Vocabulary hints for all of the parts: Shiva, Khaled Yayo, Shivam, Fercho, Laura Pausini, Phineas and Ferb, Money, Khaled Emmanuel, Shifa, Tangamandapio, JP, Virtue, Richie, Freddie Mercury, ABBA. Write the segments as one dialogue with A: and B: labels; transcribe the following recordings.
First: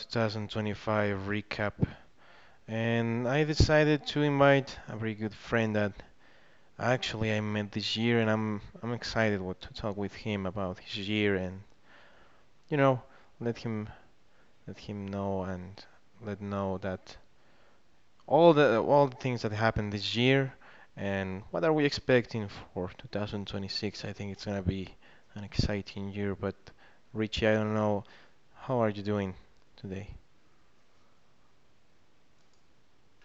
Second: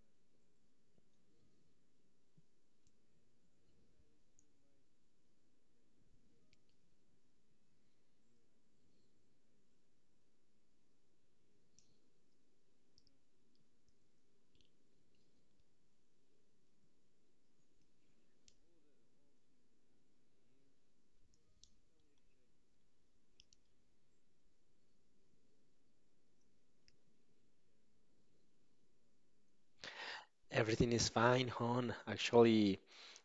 A: 2025 recap. And I decided to invite a very good friend that actually I met this year and I'm excited what to talk with him about his year and you know, let him let him know and let know that all the things that happened this year, and what are we expecting for 2026? I think it's gonna be an exciting year, but Richie, I don't know, how are you doing today?
B: Everything is fine, hon. Actually,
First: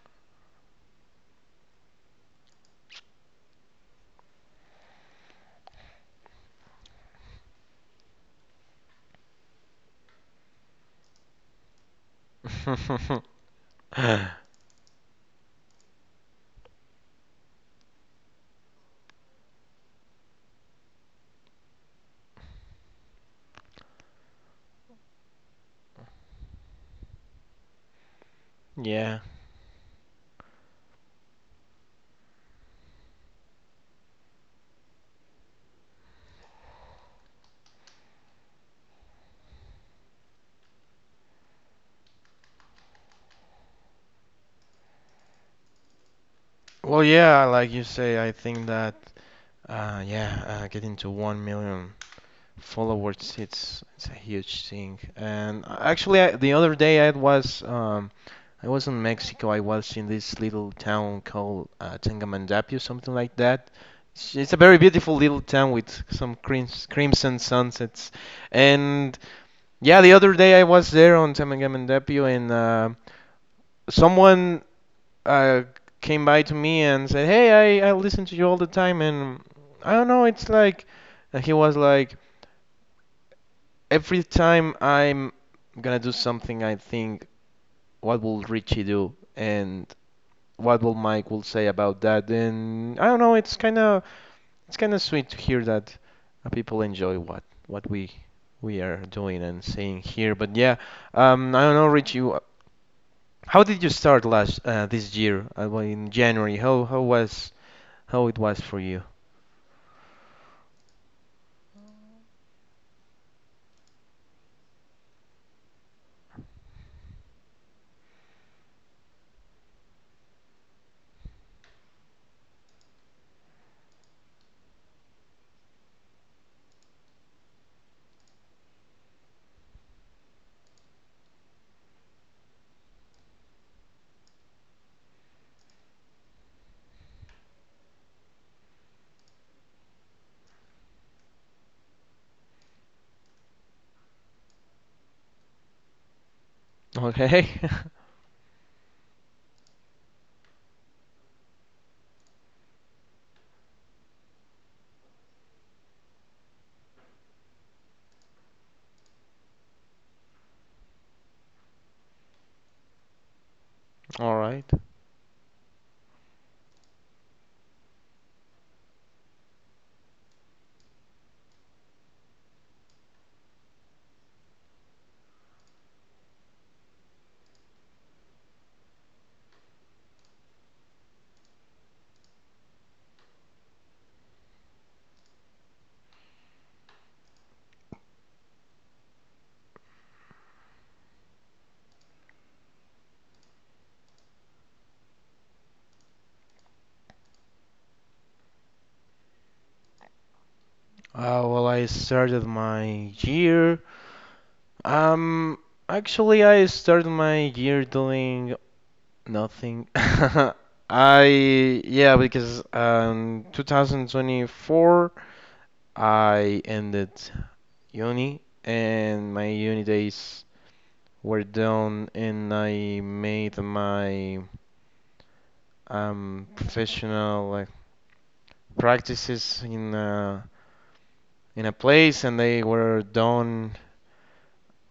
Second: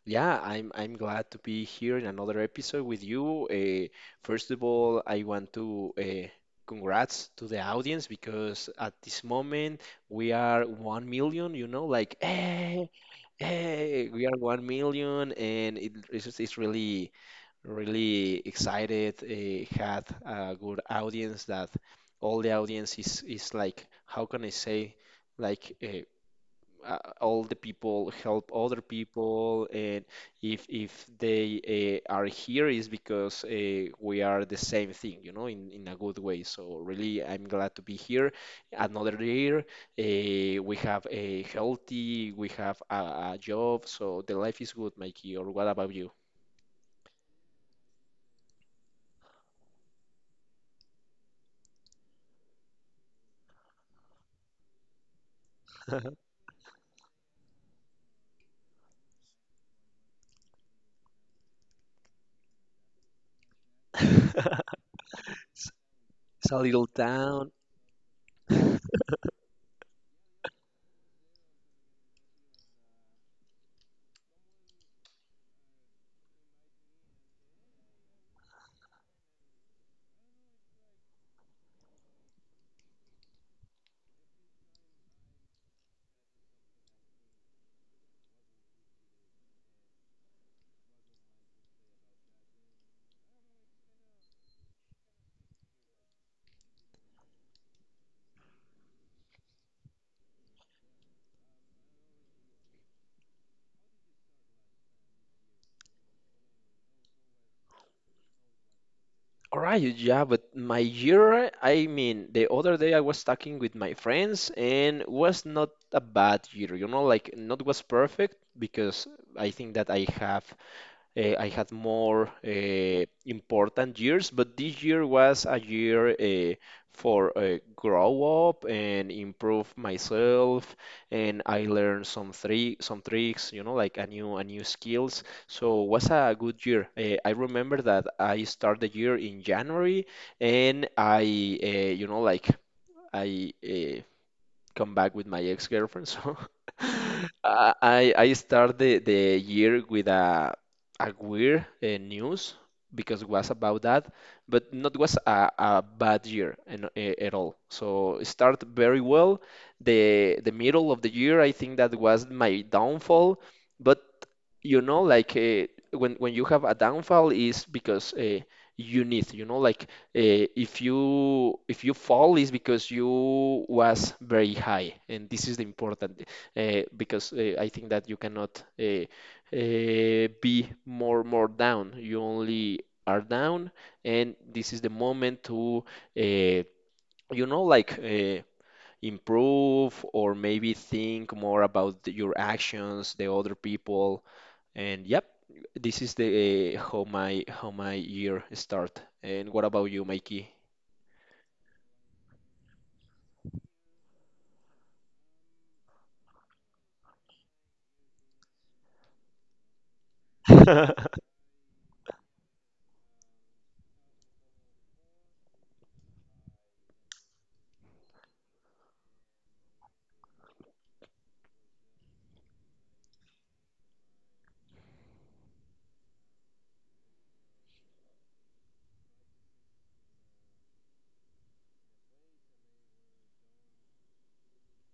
B: yeah, I'm glad to be here in another episode with you. First of all, I want to congrats to the audience because at this moment we are 1 million. You know, like hey, hey, we are 1 million, and it's really really excited. Had a good audience that all the audience is like how can I say like. Uh, all the people help other
A: Yeah.
B: people and if they are here is because we are the same thing you know in a good way, so really I'm glad to be here another year. We have a healthy, we have a job, so the life is good, Mikey. Or what about you?
A: Well, yeah, like you say, I think that yeah, getting to 1 million followers, it's a huge thing. And actually, I, the other day I was in Mexico. I was in this little town called Tangamandapio, something like that. It's a very beautiful little town with some
B: It's a little
A: crimson
B: town.
A: sunsets. And yeah, the other day I was there on Tangamandapio, and someone uh, came by to me and said, "Hey, I listen to you all the time, and I don't know. It's like." And he was like, every time I'm gonna do something, I think, what will Richie do, and what will Mike will say about that? And I don't know. It's kind of sweet to hear that people enjoy what we are doing and saying here. But yeah, I don't know, Richie. How did you start last this year? Well, in January, how was how it was for you?
B: All right, yeah, but my year, I mean, the other day I was talking with my friends and was not a bad year, you know, like not was perfect because I think that I have I had more important years, but this year was a year for grow up and improve myself, and I learned some tricks, you know, like a new skills. So was a good year. I remember that I started the year in January, and I you know I come back with my ex-girlfriend. So
A: Okay,
B: I start the year with a weird news because it was about that, but not was a bad year and, at all. So it started very well. The middle of the year, I think that was my downfall. But
A: all right.
B: you know like when you have a downfall is because you need, you know, like if you fall is because you was very high and this is the important because I think that you cannot be more down, you only are down, and this is the moment to uh, you know like improve or maybe think more about your actions, the other people. And yep, this is the how my year start. And what about you, Mikey?
A: Well, I started my year Um, actually, I started my year doing nothing. I, yeah, because 2024 I ended uni and my uni days were done, and I made my professional like practices in a place, and they were done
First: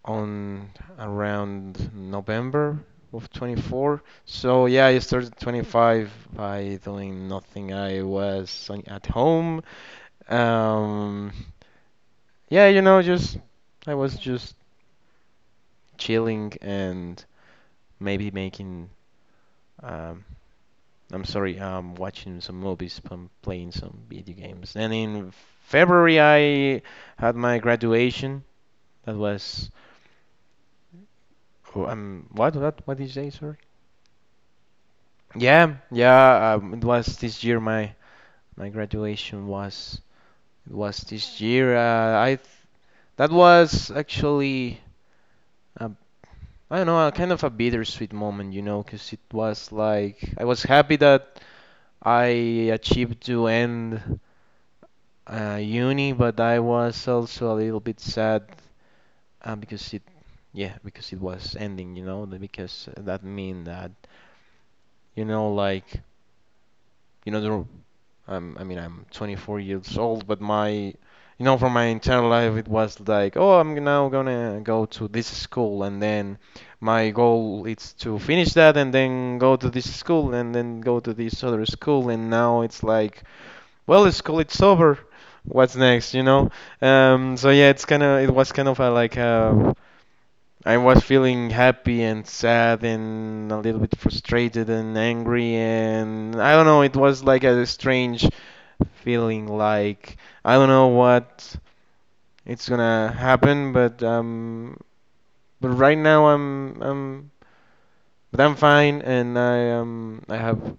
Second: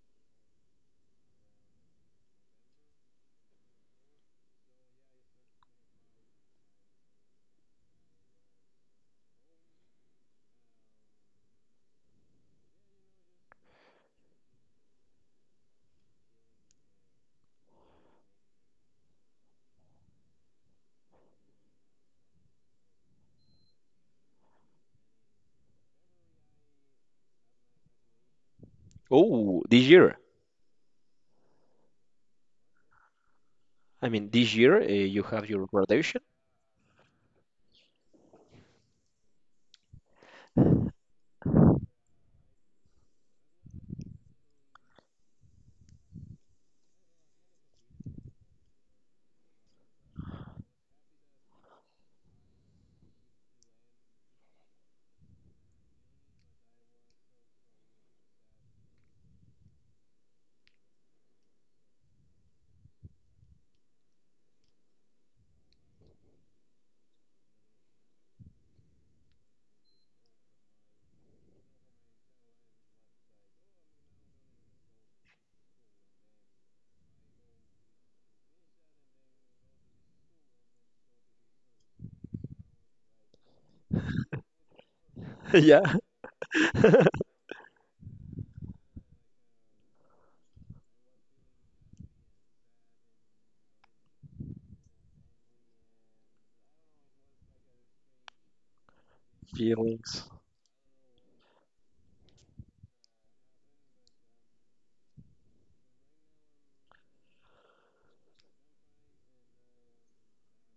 A: on around November of 24. So yeah, I started 25 by doing nothing. I was at home. Um, yeah, you know, just I was just chilling and maybe making um, I'm sorry, watching some movies, playing some video games. And in February, I had my graduation. That
B: Oh,
A: was
B: this year.
A: oh, what did you say, sir?
B: I mean, this year you have your
A: Yeah,
B: graduation.
A: yeah. It was this year. My graduation was it was this year. That was actually I I don't know, a kind of a bittersweet moment, you know, because it was like I was happy that I achieved to end uni, but I was also a little bit sad because it, yeah, because it was ending, you know, because that mean that you know, like you know, the I'm, I mean, I'm 24 years old, but my, you know, for my entire life, it was like, oh, I'm now gonna go to this school, and then my goal is to finish that, and then go to this school, and then go to this other school, and now it's like, well, school, it's over. What's
B: Yeah.
A: next, you know? So yeah, it's kind of, it was kind of a, like a I was feeling happy and sad and a little bit frustrated and angry, and I don't know, it was like a strange feeling like
B: feelings.
A: I don't know what it's gonna happen, but right now I'm but I'm fine, and I have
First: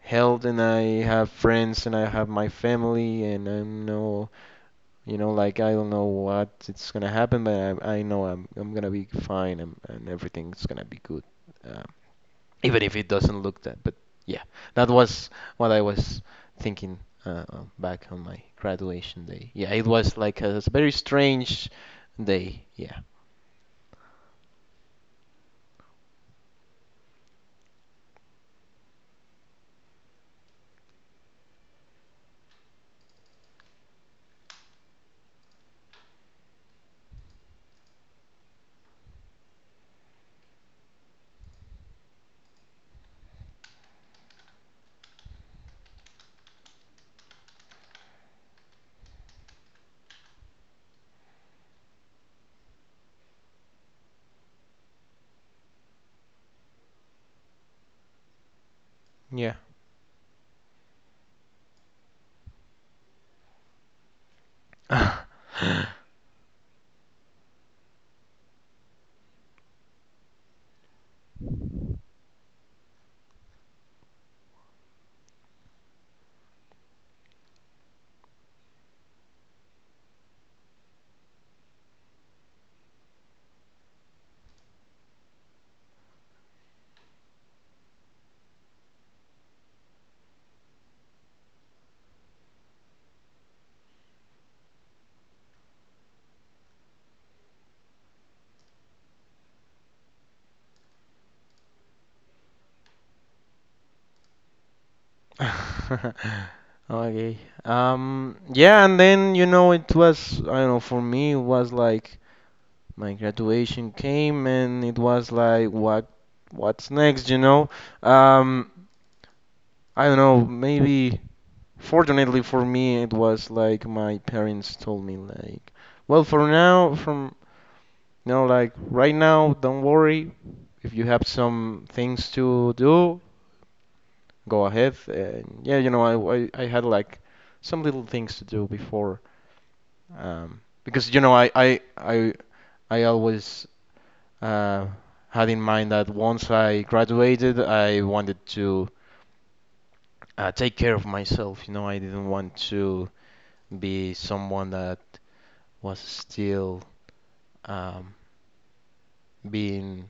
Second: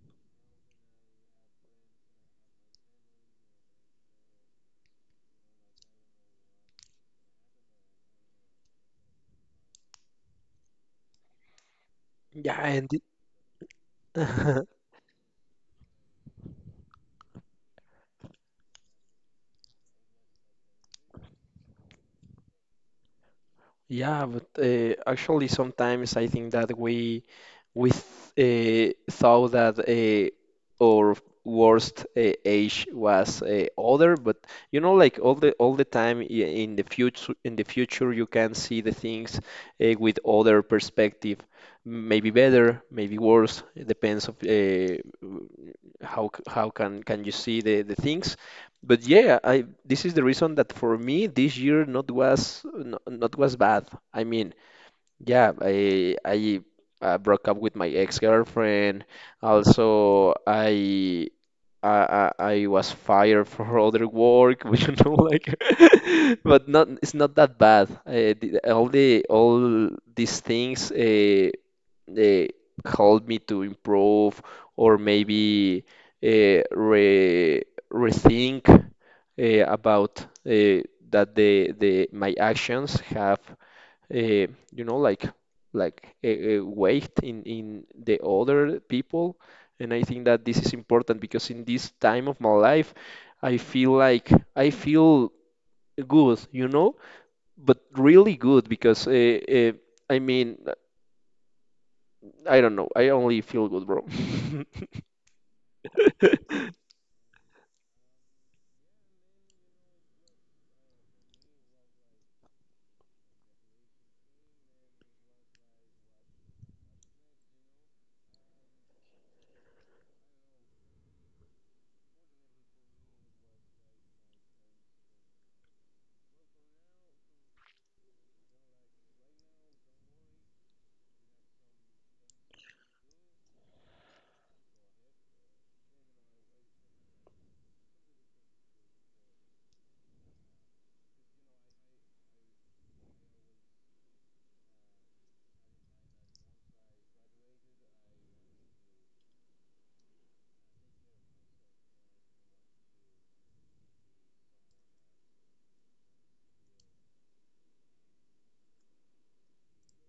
A: health, and I have friends, and I have my family, and I'm no, you know, like I don't know what it's gonna happen, but I know I'm gonna be fine, and everything's gonna be good, uh,
B: Yeah,
A: even
B: and
A: if it doesn't look that. But yeah, that was what I was thinking back on my graduation day. Yeah, it was like very strange day. Yeah,
B: yeah, but actually sometimes I think that we th thought that our worst age was older, but you know, like all the time in the future, you can see the things with other perspective. Maybe better, maybe worse. It depends of how can you see the things. But yeah, I this is the reason that for me this year not was bad. I mean, yeah, I broke up with my ex-girlfriend.
A: yeah.
B: Also, I I was fired for other work, you know, like. But not it's not that bad. All the all these things they helped me to improve or maybe re rethink about that the my actions have you know, like weight in the other people, and I think that this is important because in this time of my life, I feel like I feel good, you know, but really good because uh, I mean, I don't know, I only feel good, bro.
A: Okay. Yeah, and then you know it was I don't know, for me it was like my graduation came, and it was like what what's next, you know? Um, I don't know, maybe fortunately for me it was like my parents told me like, well, for now from you know like right now, don't worry. If you have some things to do, go ahead. And yeah, you know, I had like some little things to do before because you know I always uh, had in mind that once I graduated, I wanted to take care of myself. You know, I didn't want to be someone that was still um, being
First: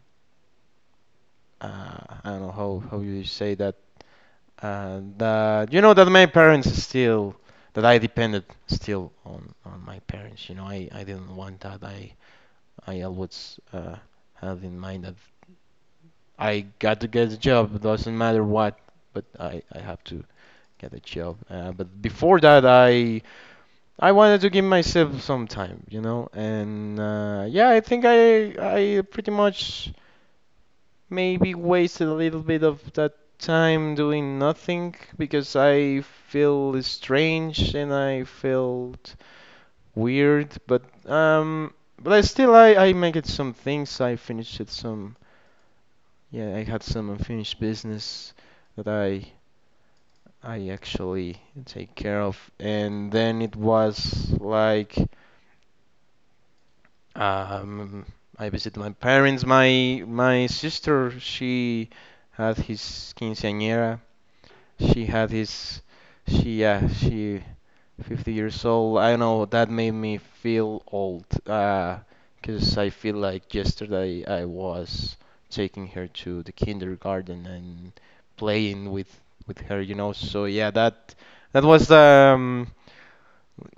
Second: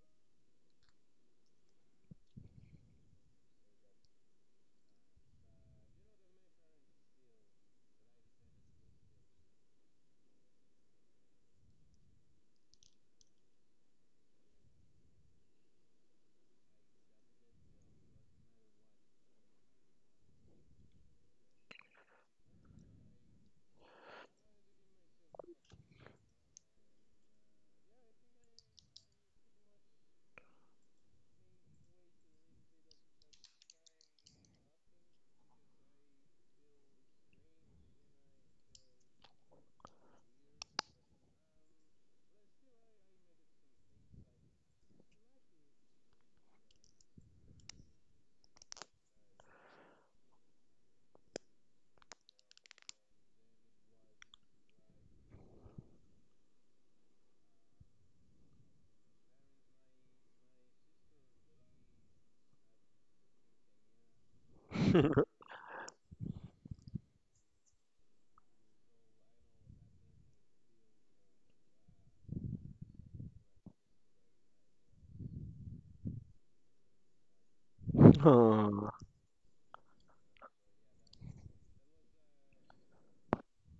A: uh, I don't know how you say that that you know that my parents still that I depended still on my parents. You know, I didn't want that. I always had in mind that I got to get a job. Doesn't matter what, but I have to get a chill. But before that, I wanted to give myself some time, you know. And yeah, I think I pretty much maybe wasted a little bit of that time doing nothing because I feel strange and I felt weird. Um, but I still I make it some things. I finished it some. Yeah, I had some unfinished business that I actually take care of. And then it was like um, I visited my parents. My sister, she had his quinceañera, she had his she yeah she 50 years old. I know that made me feel old. 'Cause because I feel like yesterday I was taking her to the kindergarten and
B: Oh,
A: playing with her, you know. So yeah, that that was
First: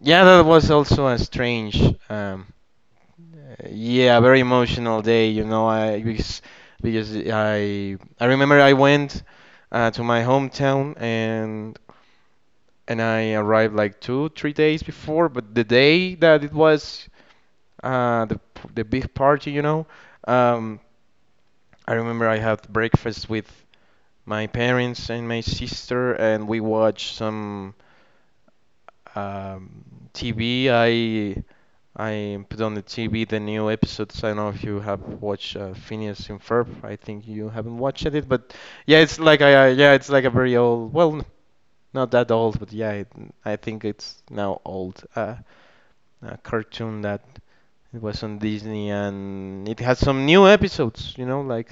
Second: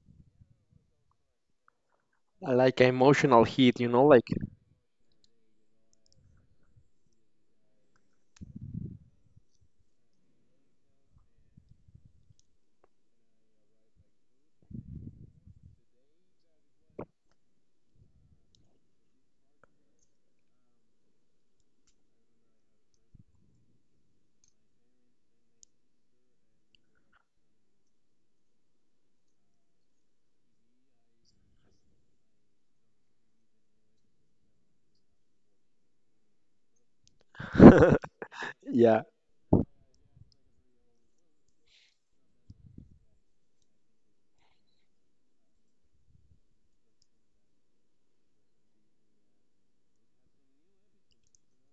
A: yeah that was also a strange um
B: I like emotional heat, you know,
A: yeah,
B: like
A: very emotional day, you know. I remember I went to my hometown, and I arrived like two, 3 days before. But the day that it was the big party, you know, um, I remember I had breakfast with my parents and my sister, and we watched some um, TV. I put on the TV the new episodes. I don't know if you have watched Phineas and Ferb. I think you haven't watched it, but yeah,
B: yeah,
A: it's like a, yeah, it's like a very old. Well, not that old, but yeah, it, I think it's now old. A cartoon that it was on Disney, and it had some new episodes, you know, like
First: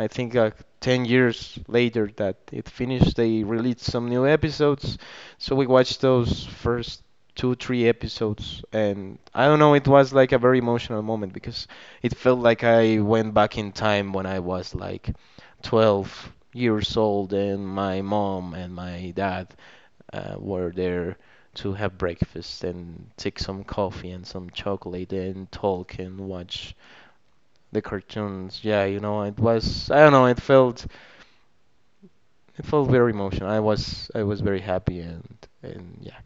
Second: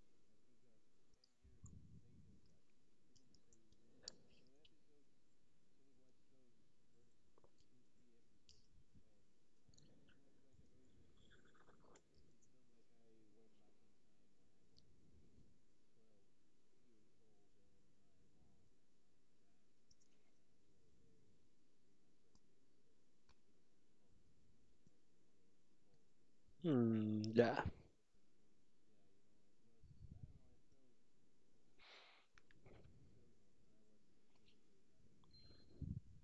A: I think like 10 years later that it finished, they released some new episodes. So we watched those first two, three episodes, and I don't know, it was like a very emotional moment because it felt like I went back in time when I was like 12 years old, and my mom and my dad were there to have breakfast and take some coffee and some chocolate and talk and watch
B: mm, yeah.
A: the cartoons. Yeah, you know, it was I don't know, it felt very emotional. I was very happy, and yeah,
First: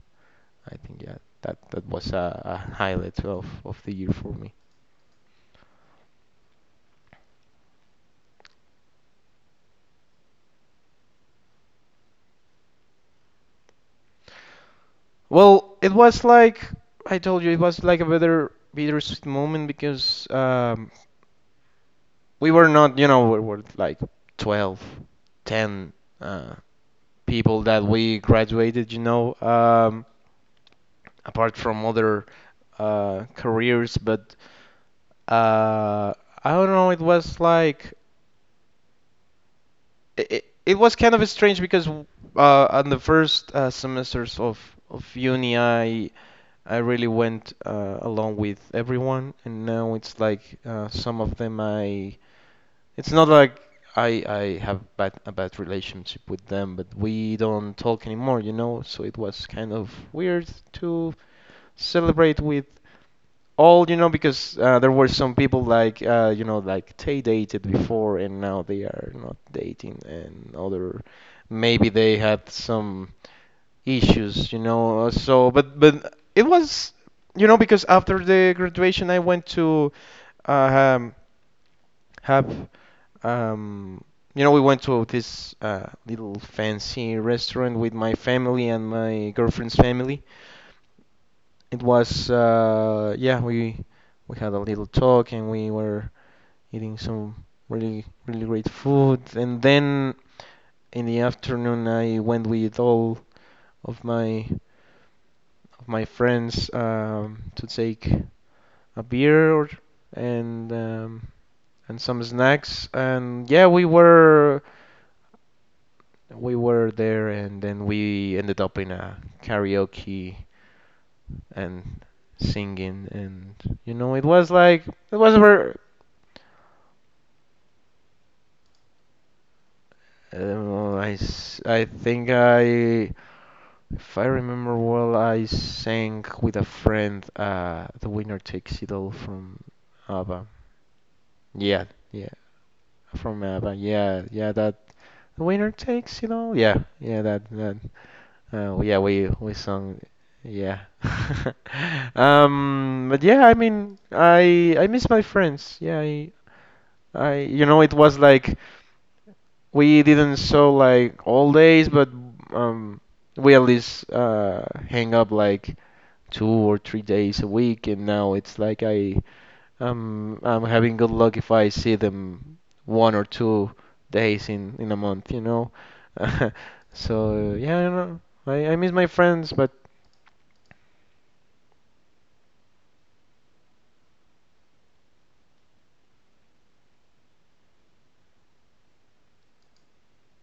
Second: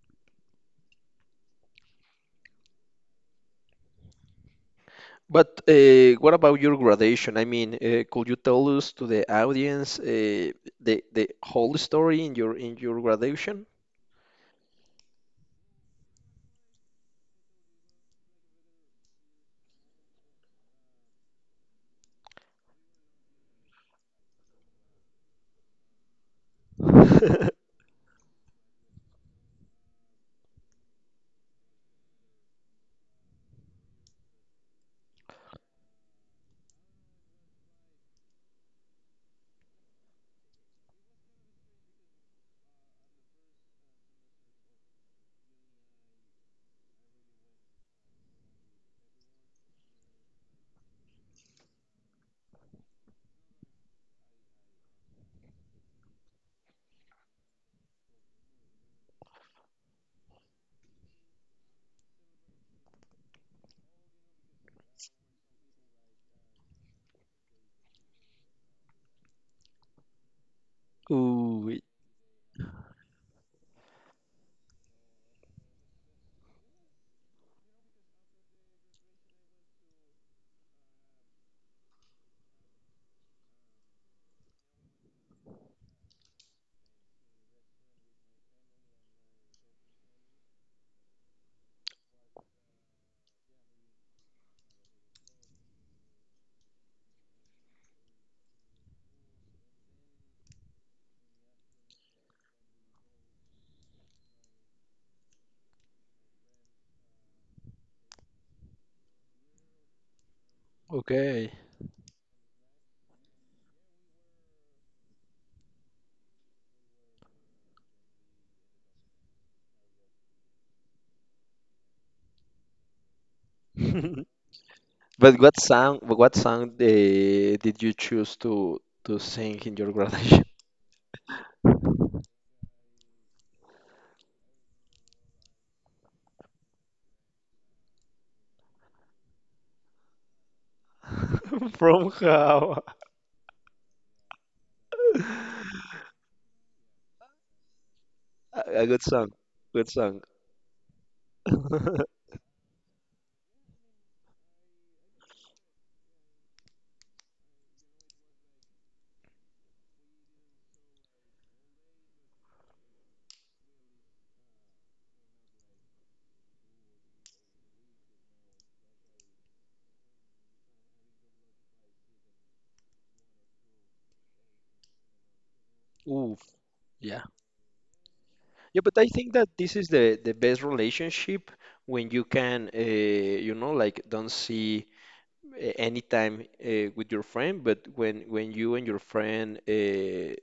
A: I think yeah, that that was a highlight of the year for me.
B: But what about your graduation? I mean, could you tell us to the audience the whole story in your graduation?
A: Well, it was like I told you, it was like a bittersweet moment because we were not, you know, we were like 12, 10, uh, people that we graduated, you know, apart from other careers. But uh, I don't know, it was like it was kind of strange because on the first semesters of uni, I really went along with everyone, and now it's like some of them I it's not like I have bad a bad relationship with them, but we don't talk anymore, you know? So it was kind of weird to celebrate with all, you know, because there were some people like you know, like they dated before and now they are not dating, and other
B: Ooh,
A: maybe they had some issues, you know. But it was, you know, because after the graduation I went to uh, um have um you know we went to this little fancy restaurant with my family and my girlfriend's family. It was yeah, we had a little talk, and we were eating some really great food, and then in the afternoon I went with all of my of my friends to take a beer or, and um,
B: okay.
A: and some snacks, and yeah we were there, and then we ended up in a karaoke and singing, and you know it was like it was
B: But
A: ver
B: what song did you choose to sing in your
A: I
B: graduation?
A: don't know, I think I, if I remember well, I sang with a friend The Winner Takes It All from ABBA. Yeah,
B: From
A: yeah,
B: how?
A: from ABBA. Yeah, yeah that The Winner Takes It All. Yeah, yeah that that
B: A
A: Well,
B: a
A: yeah,
B: good
A: we
B: song,
A: we
B: good
A: sung,
B: song.
A: yeah. But yeah, I mean, I miss my friends. Yeah, I you know it was like we didn't so like all days, but um we at least hang up like 2 or 3 days a week, and now it's like I'm having good luck if I see them 1 or 2 days in a month, you know.
B: Ooh, yeah.
A: So yeah, I don't know. I
B: Yeah,
A: miss
B: but I
A: my
B: think that
A: friends, but.
B: this is the best relationship when you can, you know, like don't see any time with your friend, but when you and your friend,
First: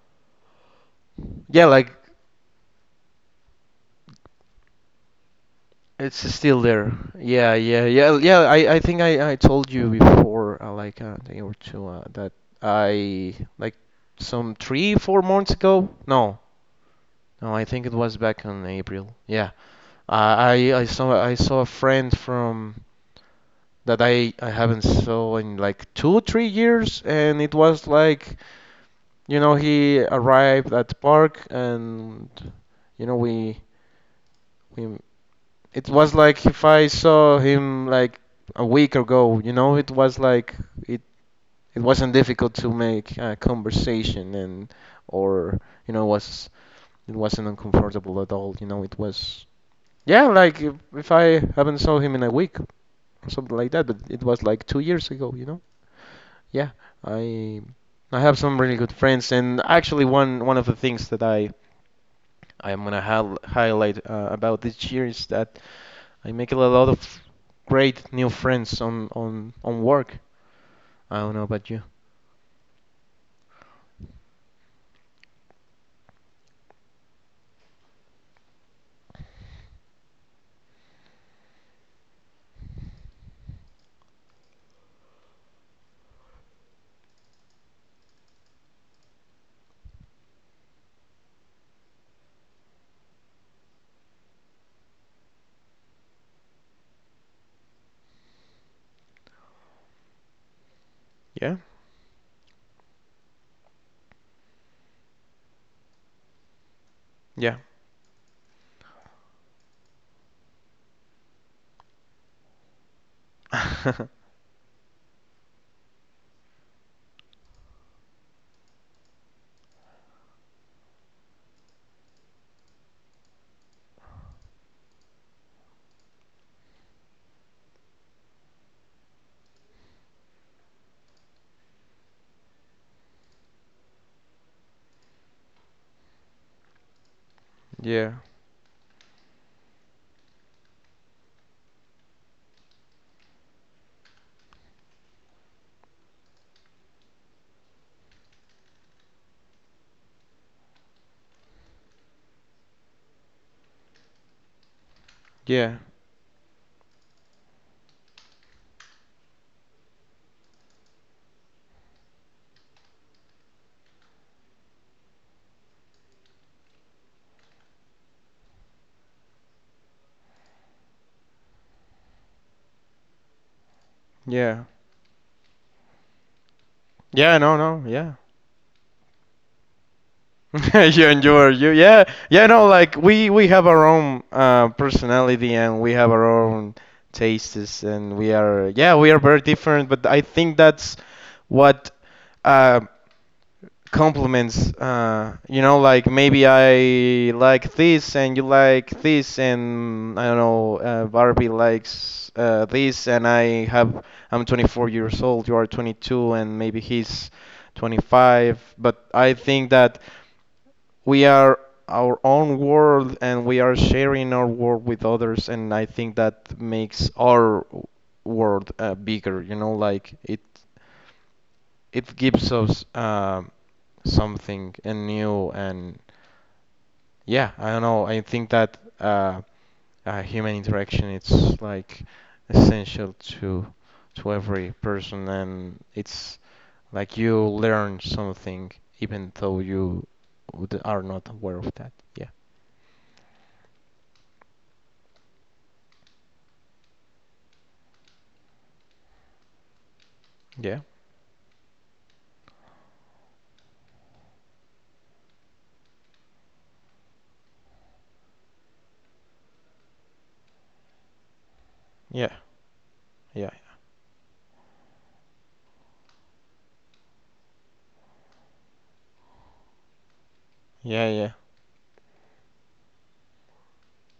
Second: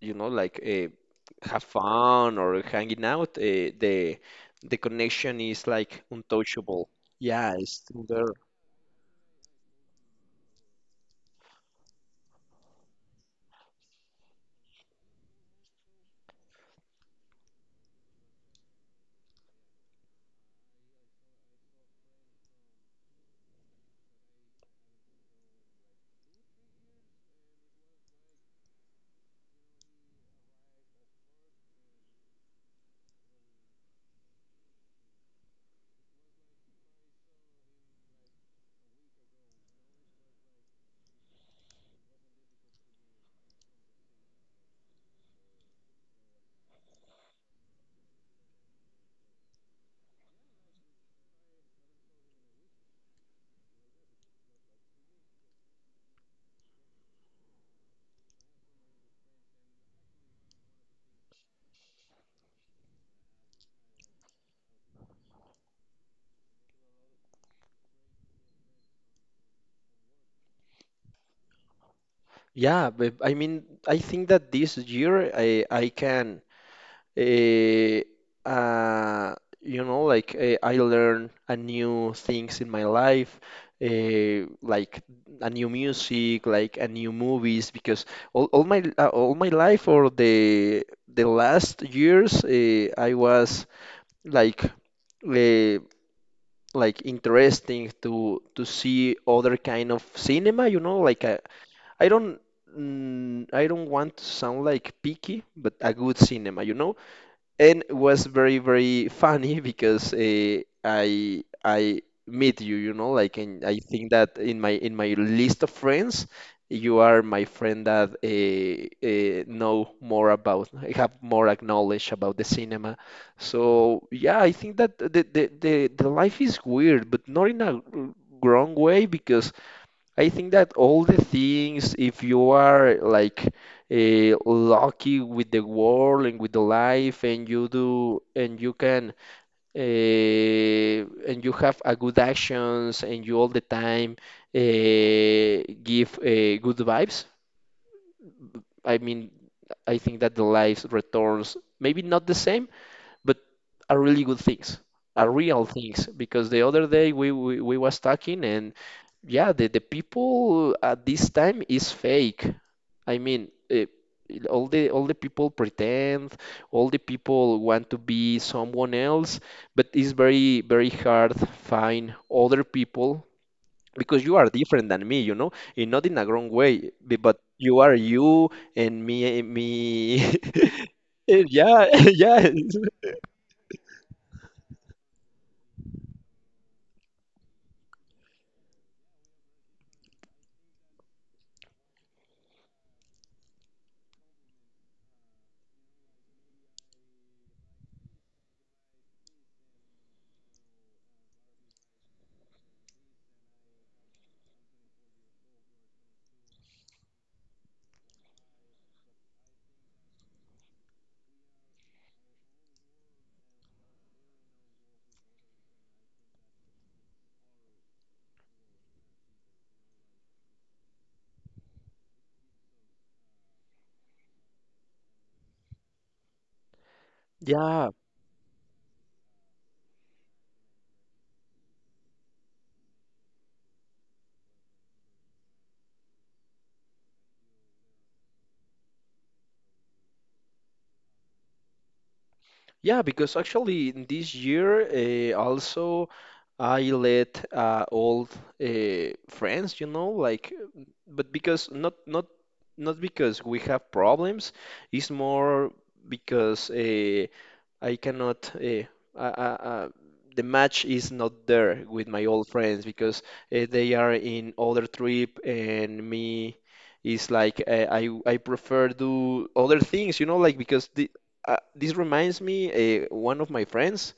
B: you know, like have
A: Yeah, like
B: fun or hanging out, the the connection is like
A: it's still
B: untouchable.
A: there.
B: Yeah,
A: Yeah,
B: it's
A: yeah,
B: still
A: yeah,
B: there.
A: yeah. I think I told you before, like a day or two, that I like some 3, 4 months ago. No, no, I think it was back in April. Yeah, I saw a friend from that I haven't saw in like 2, 3 years, and it was like, you know, he arrived at the park. And you know, we it was like if I saw him like a week ago, you know, it was like it it wasn't difficult to make a conversation, and or, was it wasn't uncomfortable at all, you know, it was, yeah, like if I haven't saw him in a week or something like that, but it was like 2 years ago, you know? Yeah, I I have some really good friends, and actually one of the things that I am gonna hal highlight about this year is that I make a lot of great new friends on work. I don't know about you.
B: Yeah, but I mean, I think that this year I can. eh, uh, you know, like I learn a new things in my life, like a new music, like a new movies, because all my life or the last years, I was like uh, like interesting to see other kind of cinema, you know, like
A: Yeah,
B: I don't. I don't want to sound like picky, but a good cinema, you know?
A: yeah,
B: And it was very very funny because I meet you, you know, like and I think that in my list of friends, you are my friend that know more about, have more knowledge about the cinema. So yeah, I think that the life is weird, but not in a wrong way because I think that all the things, if you are like lucky with the world and with the life, and you
A: yeah,
B: do, and you can, uh, and you have a good actions, and you all the time give good vibes. I mean, I think that the life returns maybe not the same, but are really good things, are real
A: yeah,
B: things. Because the other day we was talking and yeah, the people at this time is fake. I mean, all the people pretend, all the people want to be someone else, but it's very very hard find other people because you are
A: yeah,
B: different than me, you know, and not in a wrong way,
A: yeah.
B: but
A: No,
B: you
A: no,
B: are
A: yeah.
B: you and me me.
A: You and you you.
B: Yeah,
A: Yeah, yeah.
B: yeah,
A: No, like we have our own personality, and we have our own tastes, and we are, yeah, we are very different. But I think that's what. Uh, Compliments, like, maybe I like this and you like this, and I don't know, Barbie likes, this, and I'm 24 years old, you are 22, and maybe he's 25, but I think that we are our own world, and we are sharing our world with others. And I think that makes our world bigger, you know, like it gives us something and new, and yeah, I don't
B: yeah.
A: know. I think that human interaction, it's like essential to every person, and it's like you learn something even though you are not aware of that. Yeah,
B: Yeah, because actually in this year also I let old friends, you know, like,
A: yeah,
B: but because not not because we have problems, it's more because I cannot uh, uh, uh, the match is not there with my
A: yeah,
B: old friends because
A: yeah,
B: they are in other trip and me is like I prefer do other things, you know, like because
A: yeah, yeah.
B: this reminds me, one of my friends,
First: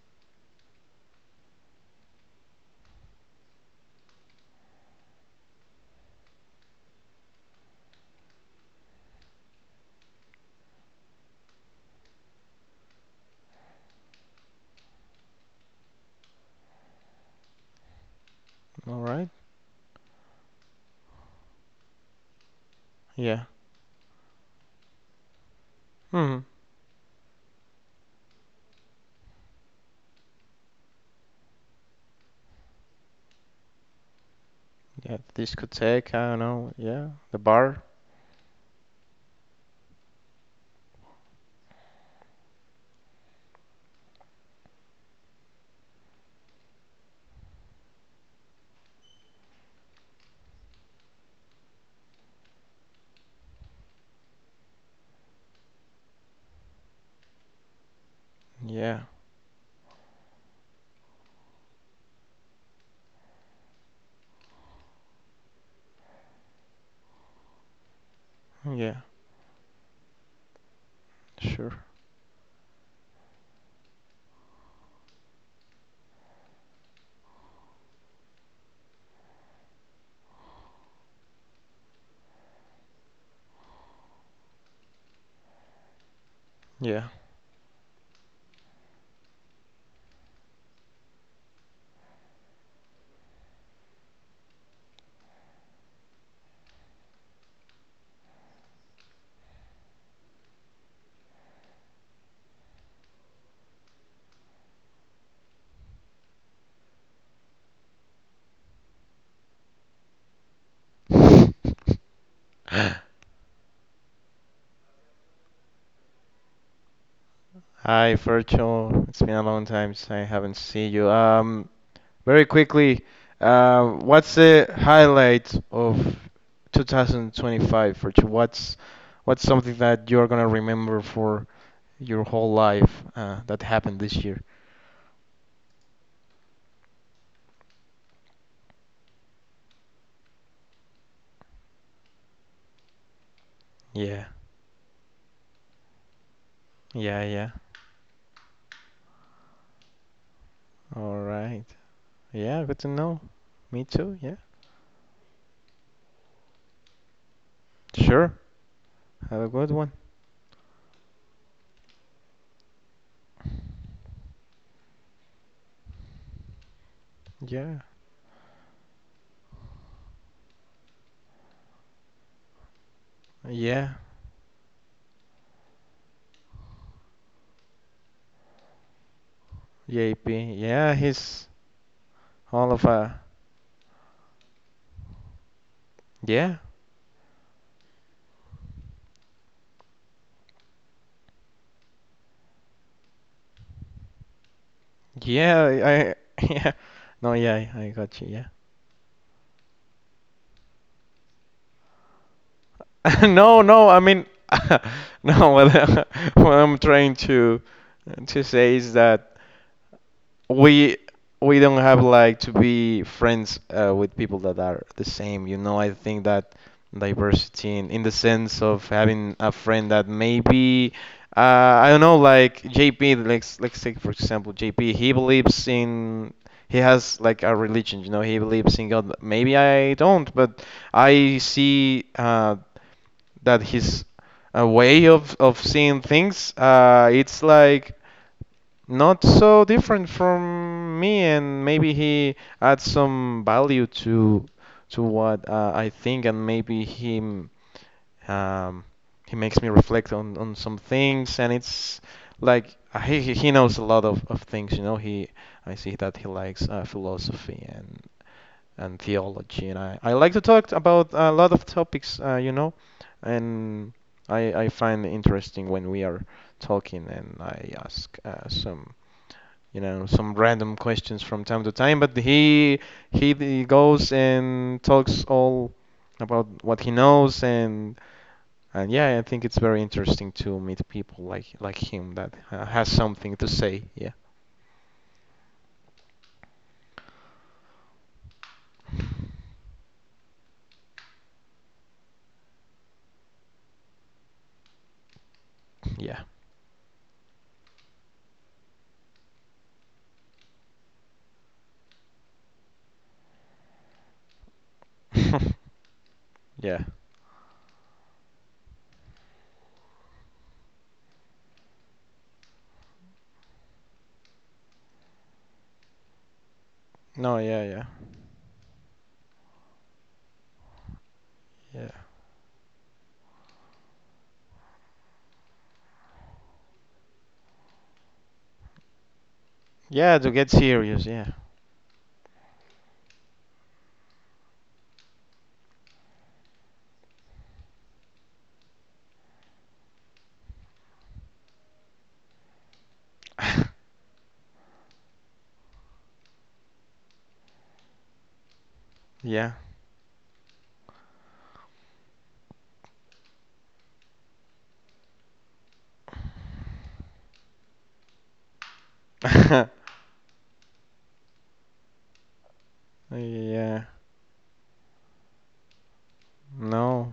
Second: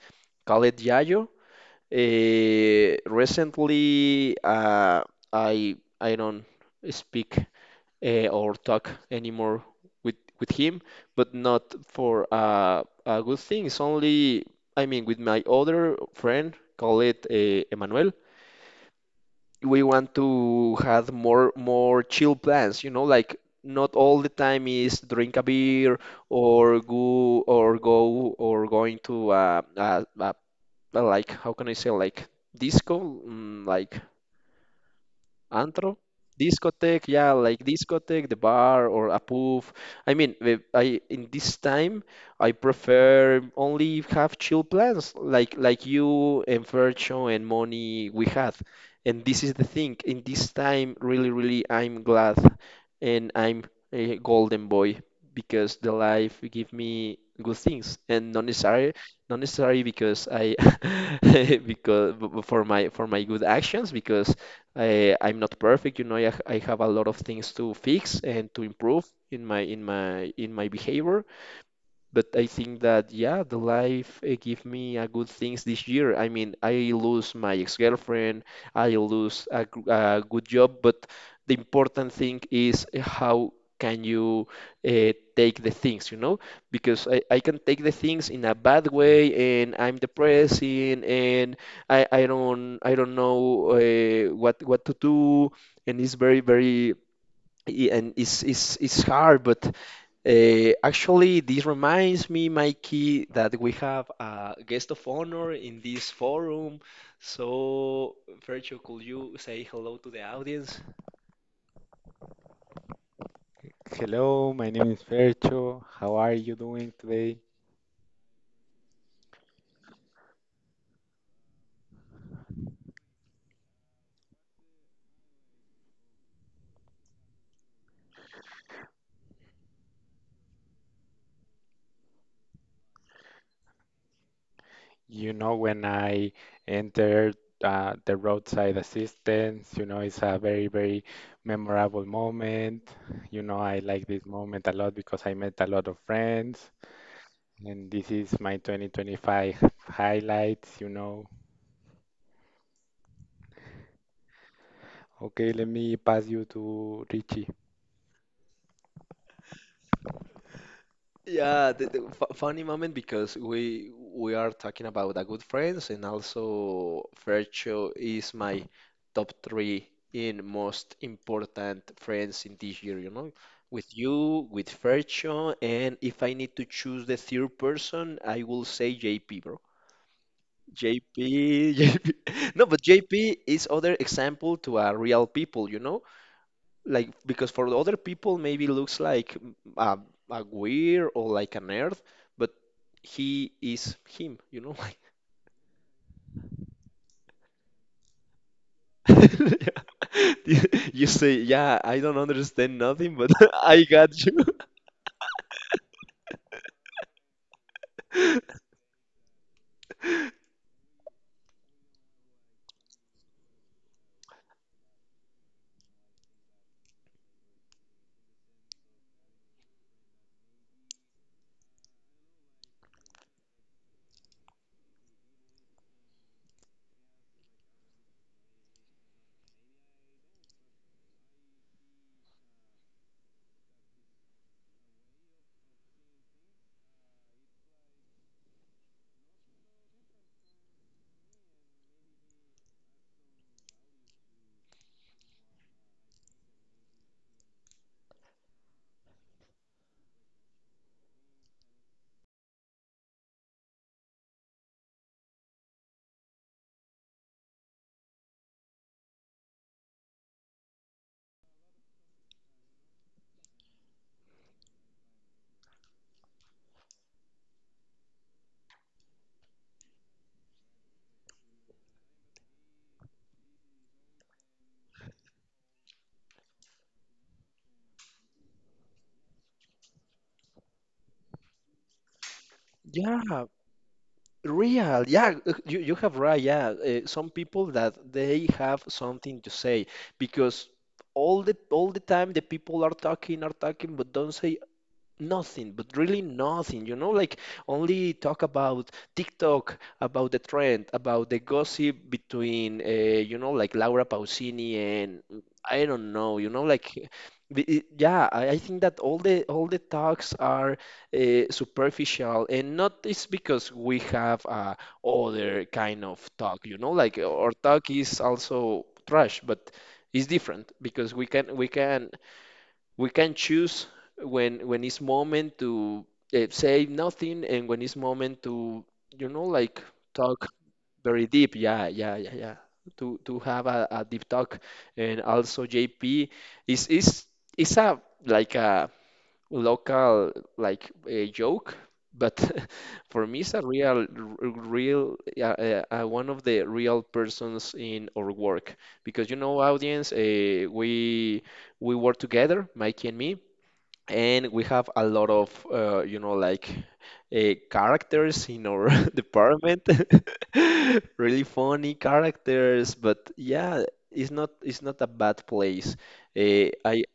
B: Khaled Yayo, recently I don't speak or talk anymore with him, but not for a good thing. It's only, I mean, with my other friend, Khaled Emmanuel,
A: All right.
B: we want to have more chill plans, you know, like
A: Yeah.
B: not all the time is drink a beer
A: Hmm.
B: or go or go or going to like how can I say like like
A: Yeah.
B: antro,
A: Discotheque. I don't know.
B: discotheque,
A: Yeah.
B: yeah,
A: The
B: like
A: bar.
B: discotheque, the bar or a pub. I mean, I in this time I prefer only have chill plans like you and Virtue and Money we had. And this is the thing. In this time, really, really, I'm glad and I'm a golden boy because the life give me good things and not necessary
A: Yeah.
B: not necessary because I because for my good actions because I'm not perfect, you know, I have a lot of things to fix and to
A: Yeah.
B: improve in my in my behavior.
A: Sure.
B: But I think that yeah, the life give me a good things this year. I mean, I lose my ex-girlfriend, I lose a good job, but the important thing is how can you take the things, you know?
A: Yeah.
B: Because I can take the things in a bad way, and I'm depressing, and I don't know what what to do, and it's very very and it's it's hard, but. Actually, this reminds me, Mikey, that we have a guest of honor in this forum. So, Fercho, could you say hello to the audience? Hello, my name is Fercho. How are you doing today?
A: Hi, Virgil. It's been a long time since I haven't seen you. Very quickly, what's the highlight of 2025, Virgil? What's something that you're gonna remember for your whole life that happened this year?
B: You know, when I entered the roadside assistance, you know, it's a very, very memorable moment. You know, I like this
A: Yeah,
B: moment a lot because I met a lot of friends.
A: yeah, yeah.
B: And this is my 2025 highlights, you
A: All
B: know.
A: right. Yeah, good to know. Me too. Yeah.
B: Okay, let me pass you to Richie.
A: Sure. Have a good one.
B: Yeah, the funny moment because we are talking about the good friends, and also
A: Yeah.
B: Fercho is my top three in most important friends in this year, you know, with
A: Yeah.
B: you, with Fercho, and if I need to choose the third person, I will say JP, bro.
A: JP. Yeah,
B: JP,
A: he's
B: no,
A: all
B: but
A: of a.
B: JP is other example to a real people, you know?
A: Yeah.
B: Like because for the other people maybe looks like a weird or like a nerd, but he is him, you know?
A: Yeah, I yeah. No, yeah, I got you. Yeah.
B: Like you say, yeah, I don't understand nothing, but
A: No,
B: I
A: no. I
B: got
A: mean,
B: you.
A: no. What, what I'm trying to say is that. we we don't have like to be friends with people that are the same. You know, I think that diversity in the sense of having a friend that maybe, I don't know, like JP. Let's take for example JP. He believes in he has like a religion. You know, he believes in God. Maybe I don't, but I see that his way of seeing things. It's like. Not so different from me, and maybe he adds some value to what, I think, and maybe him, um, he makes me reflect on some things, and it's like he knows a lot of things, you know. He I see that he likes philosophy and theology, and I like to talk about a lot of topics, you know, and I find it interesting when we are talking, and I ask some random questions from time to time, but he goes and talks all about what he knows, and yeah, I think it's very interesting to meet people like him that has something
B: Yeah,
A: to say. Yeah.
B: real, yeah, you have right. Yeah, some people that they have something to say because all the time the people are talking but don't say nothing, but really
A: Yeah.
B: nothing, you know, like only talk about TikTok, about the trend, about the gossip between, you know, like Laura Pausini and I don't know, you know,
A: Yeah.
B: like yeah, I think that all the talks are superficial and not it's because we have other kind of talk, you know, like
A: No,
B: our
A: yeah, yeah.
B: talk is also trash, but it's different because we can we
A: Yeah.
B: can we can choose when it's moment to say nothing and when it's moment to, you know, like
A: Yeah, to
B: talk
A: get serious,
B: very
A: yeah.
B: deep, yeah, yeah, yeah, yeah, to have a deep talk. And also JP is is is a like a local, like a joke, but for me it's a real, real one of the real persons in our work because, you
A: Yeah.
B: know, audience, we work together, Mikey and me, and we have a lot of you know, like characters in our department, really funny characters, but yeah,
A: Yeah.
B: it's not a bad place. I
A: No.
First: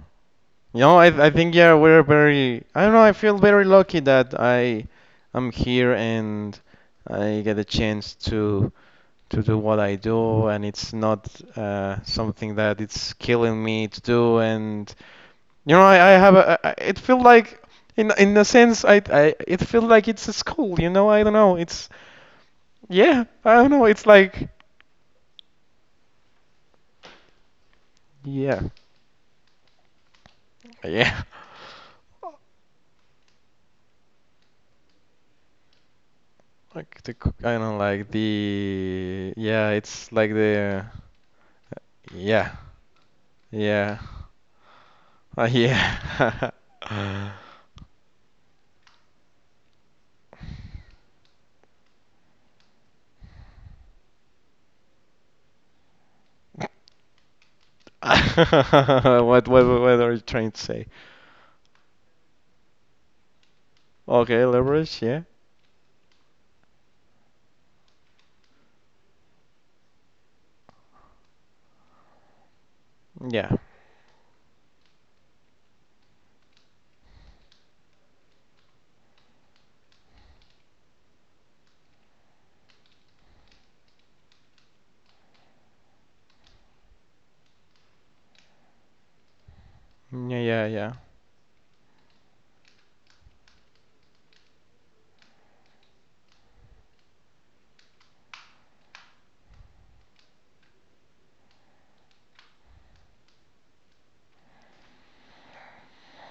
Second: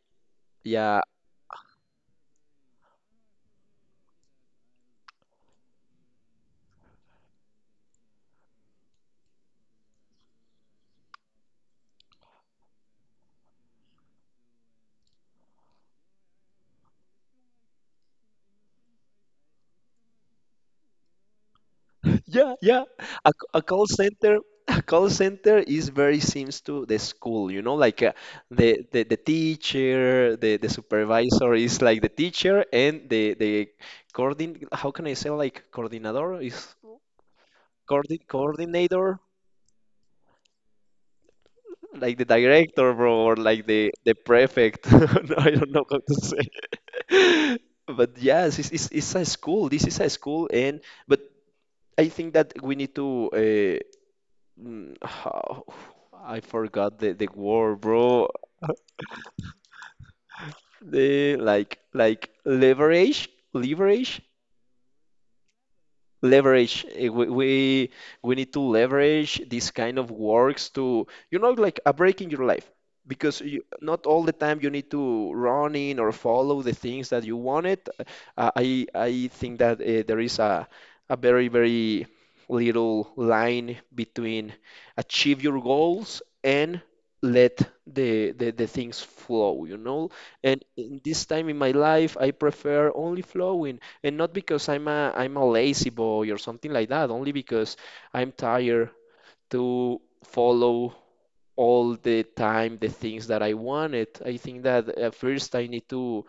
A: You know,
B: yeah.
A: I think, yeah, we're very. I don't know. I feel very lucky that I am here and I get a chance to do what I do, and it's not something that it's killing me to do. And you know, I have a. It feel like in a sense, I it feel like it's a school. You know, I don't know. It's
B: Yeah, yeah.
A: yeah. I
B: A
A: don't know.
B: call
A: It's
B: center,
A: like
B: a call center is very seems to the school, you know, like
A: yeah,
B: the, the teacher, the
A: yeah.
B: supervisor is like the teacher and the coordin how can I say, like, coordinator is
A: Like the I don't know, like
B: coordinator,
A: the yeah. It's like the
B: like the
A: yeah.
B: director, bro, or like the
A: Yeah.
B: the prefect. No, I don't know how to say.
A: Yeah.
B: But yes, it's it's a school. This is a school. And but I think that we need to. How I forgot the word, bro.
A: What are you trying to say?
B: The, like, leverage, leverage.
A: Okay, leverage, yeah.
B: Leverage, eh, we we need to leverage these kind of works to, you know, like a break in your life, because
A: Yeah.
B: you, not all the time you need to run in or follow the things that you wanted. I think that there is a very little line between achieve your goals and let the, the things flow, you know. And
A: Yeah, yeah,
B: in this time in my life I prefer only flowing, and not because I'm a lazy boy or something like that, only because I'm tired to follow all the time the things that I wanted. I think that first I need to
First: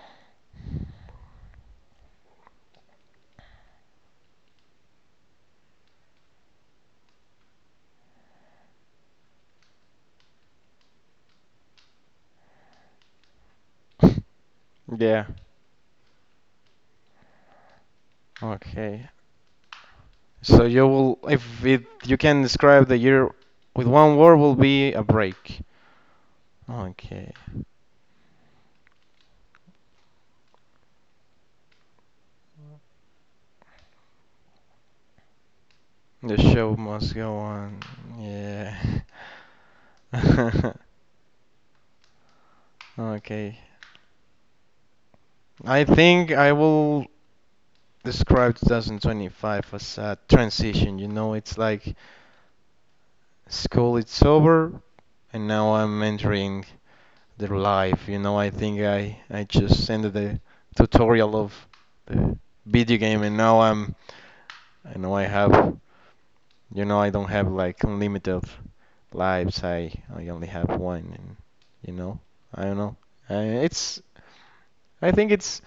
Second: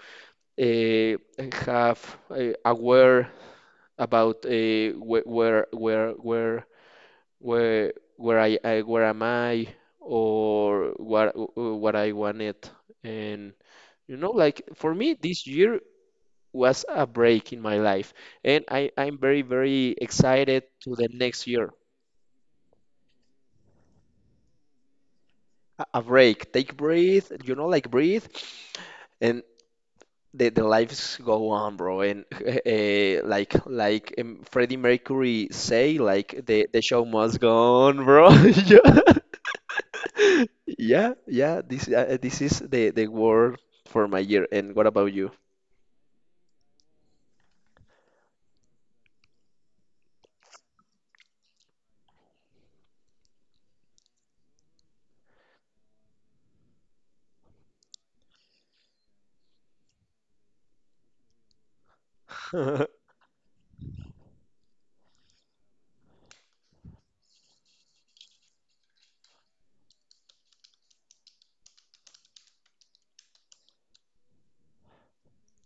B: uh, have aware about where where where where where I where am I or what I wanted. And,
A: yeah.
B: you know, like, for me
A: Yeah.
B: this year was a break in my life, and
A: Okay.
B: I'm very, very excited
A: So you
B: to the
A: will
B: next
A: if
B: year.
A: it you can describe the year with one word, will be a break.
B: A break, take breathe,
A: Okay.
B: you know, like breathe. And the, lives go on, bro. And like Freddie Mercury say,
A: The
B: like,
A: show
B: the show
A: must go
B: must go
A: on.
B: on, bro.
A: Yeah.
B: Yeah, yeah, yeah. This this is the word
A: Okay.
B: for my year. And what about you?
A: I think I will describe 2025 as a transition. You know, it's like school it's over, and now I'm entering the life. You know, I think I just ended the tutorial of the video game, and now I know I have, you know, I don't have like unlimited lives. I only have one, and you know, I don't know. It's I think it's,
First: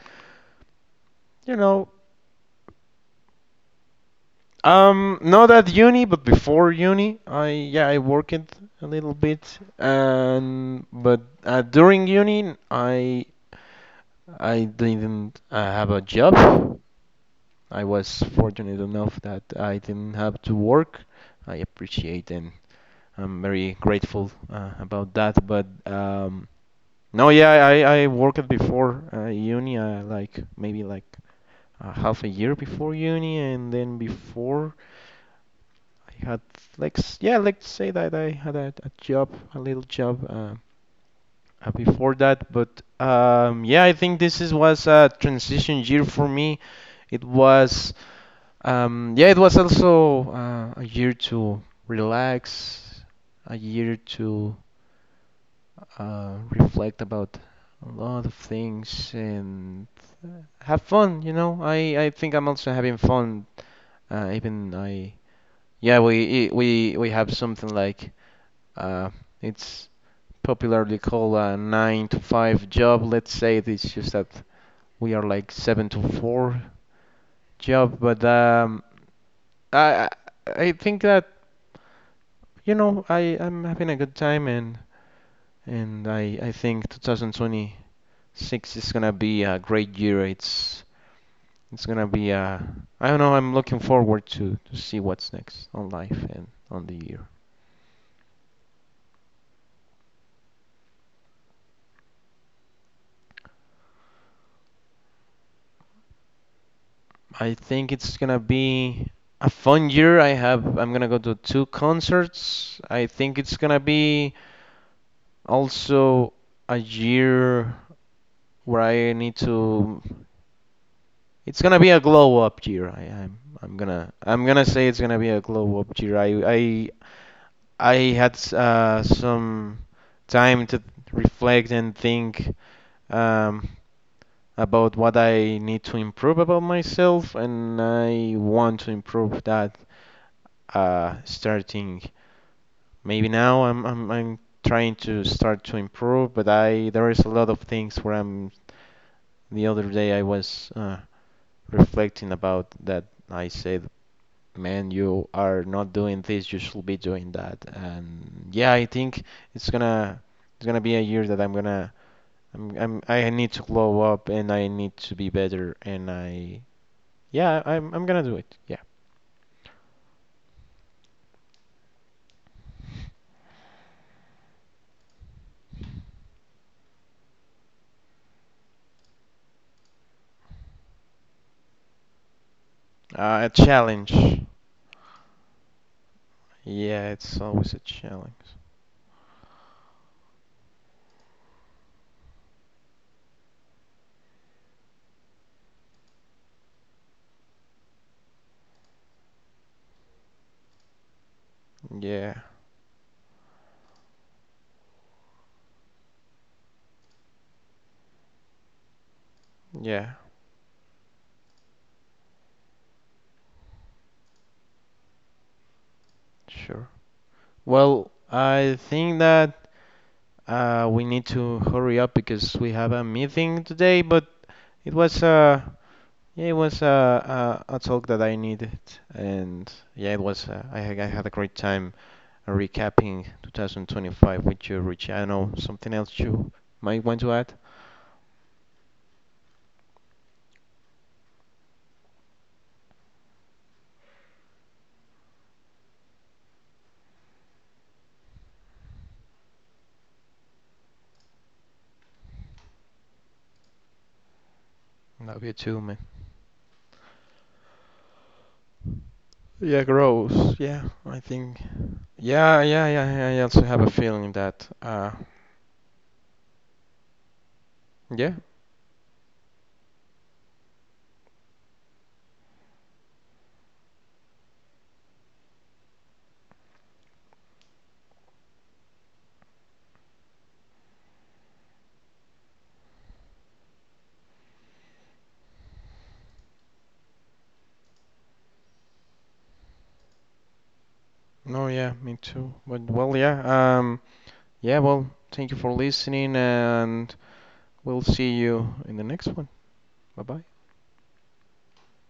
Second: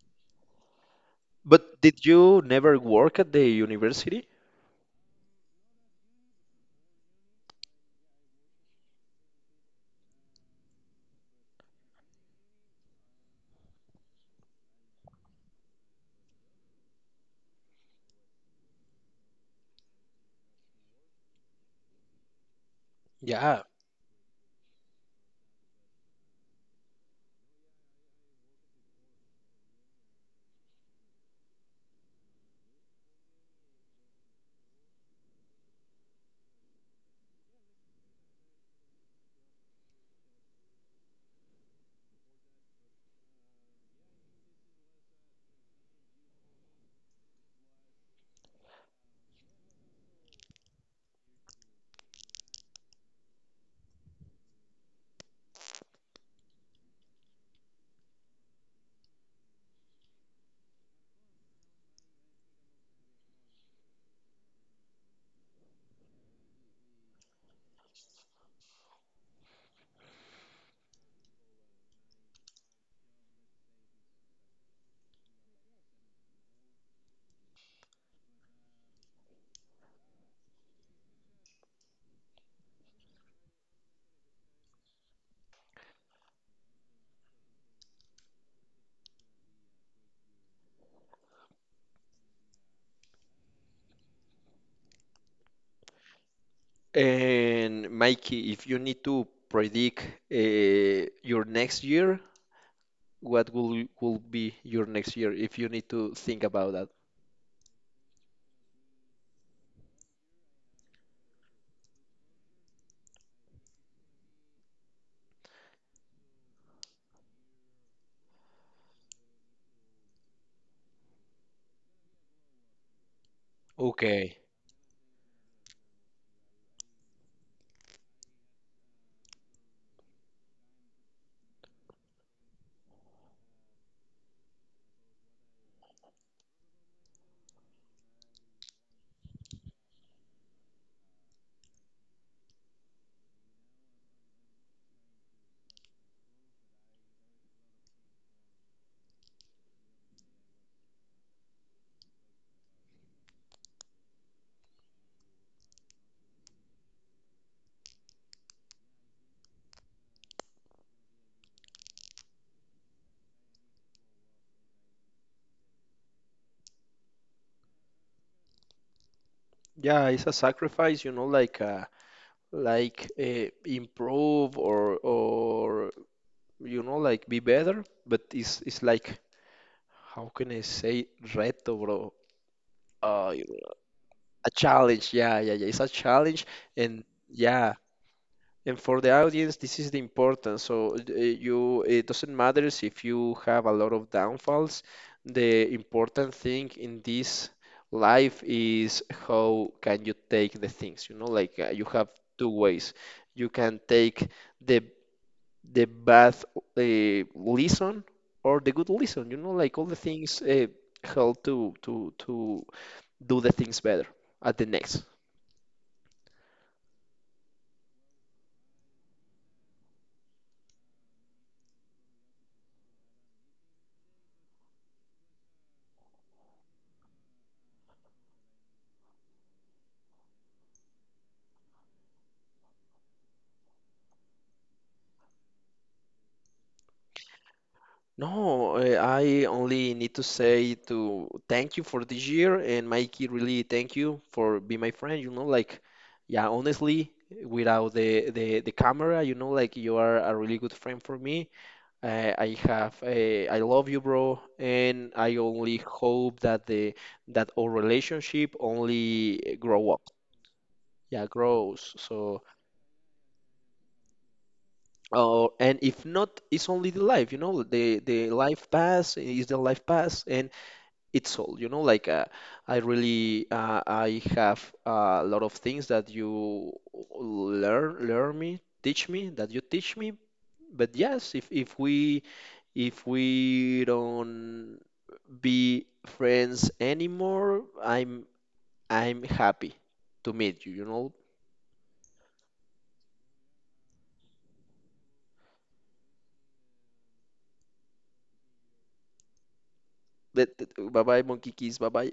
A: you
B: But
A: know.
B: did you never work at the university?
A: Not at uni, but before uni, I yeah, I worked a little bit, and but during uni, I didn't have a job. I was fortunate enough that I didn't have to work. I appreciate and I'm very grateful about that. But no, yeah, I worked before uni, like maybe half a year before uni, and then before I had like yeah, let's say that I had a job, a little job. Before that. But yeah, I think this is, was a transition year for me. It was, yeah, it was also a year to relax, a year to, reflect about a lot of things and have fun. You know, I think I'm also having fun. Even I, yeah, we have something like, uh, it's popularly called a nine to five job. Let's say it is just that we are like seven to four job, but I I I think that, you know, I'm having a good time, and I think 2026 is gonna be a great year. It's gonna be a, I don't know. I'm looking forward to see what's next on life and on the year.
B: And Mikey, if you need to predict your next year, what will be your next year if you need to think about that?
A: I think it's gonna be a fun year. I'm gonna go to two concerts. I think it's gonna be also a year where I need to it's gonna be a glow up year.
B: Okay.
A: I'm gonna say it's gonna be a glow up year. I had some time to reflect and think, um, about what I need to improve about myself, and I want to improve that, starting. Maybe now I'm trying to start to improve, but I there is a lot of things where I'm. The other day I was reflecting about that. I said, "Man, you are not doing this. You should be doing that." And yeah, I think it's gonna it's gonna be a year that I'm gonna I'm I need to glow up and I need to be better. And I yeah, I'm gonna do it. Yeah,
B: Yeah, it's a sacrifice, you know, like improve or, you know, like be better. But it's like, how can I say reto, bro? Uh,
A: a challenge.
B: a challenge. Yeah, yeah, yeah. It's a challenge, and
A: Yeah, it's
B: yeah.
A: always a challenge.
B: And for the audience, this is the importance. So you, it doesn't matter si if you have a lot of downfalls. The important thing in this life is how can you take the things. You know, like you have
A: Yeah,
B: two ways. You can take the bad lesson or the good lesson. You know, like all the
A: yeah,
B: things how to do the things better at the next.
A: sure. Well, I think that, we need to hurry up because we have a meeting today, but it was, yeah, it was a talk that I needed, and yeah, it was I had a great time recapping 2025 with you, Richie. I know something else you might want to add.
B: No, I only need to say to thank you for this year, and Mikey, really thank you for being my friend. You know, like, yeah, honestly, without the camera, you know, like you are a really good friend for me. I have, I love you, bro, and I
A: Love you
B: only
A: too, man.
B: hope that the that our relationship only eh,
A: Yeah,
B: grow up.
A: gross. Yeah, I
B: Yeah,
A: think.
B: grows. So.
A: Yeah, yeah, yeah. Yeah, I also have a feeling that,
B: Oh, and if not, it's only the life, you know, the
A: yeah.
B: life pass is the life pass. And it's all, you know, like, I really I have a lot of things that you learn learn me teach me that you teach me. But yes, if if we don't be friends anymore, I'm happy to meet you, you know,
A: No, yeah, me too. But well, yeah, um, yeah, well, thank you for listening, and we'll see you in the next one. Bye bye.
B: that. Bye bye, monkey kiss, bye bye.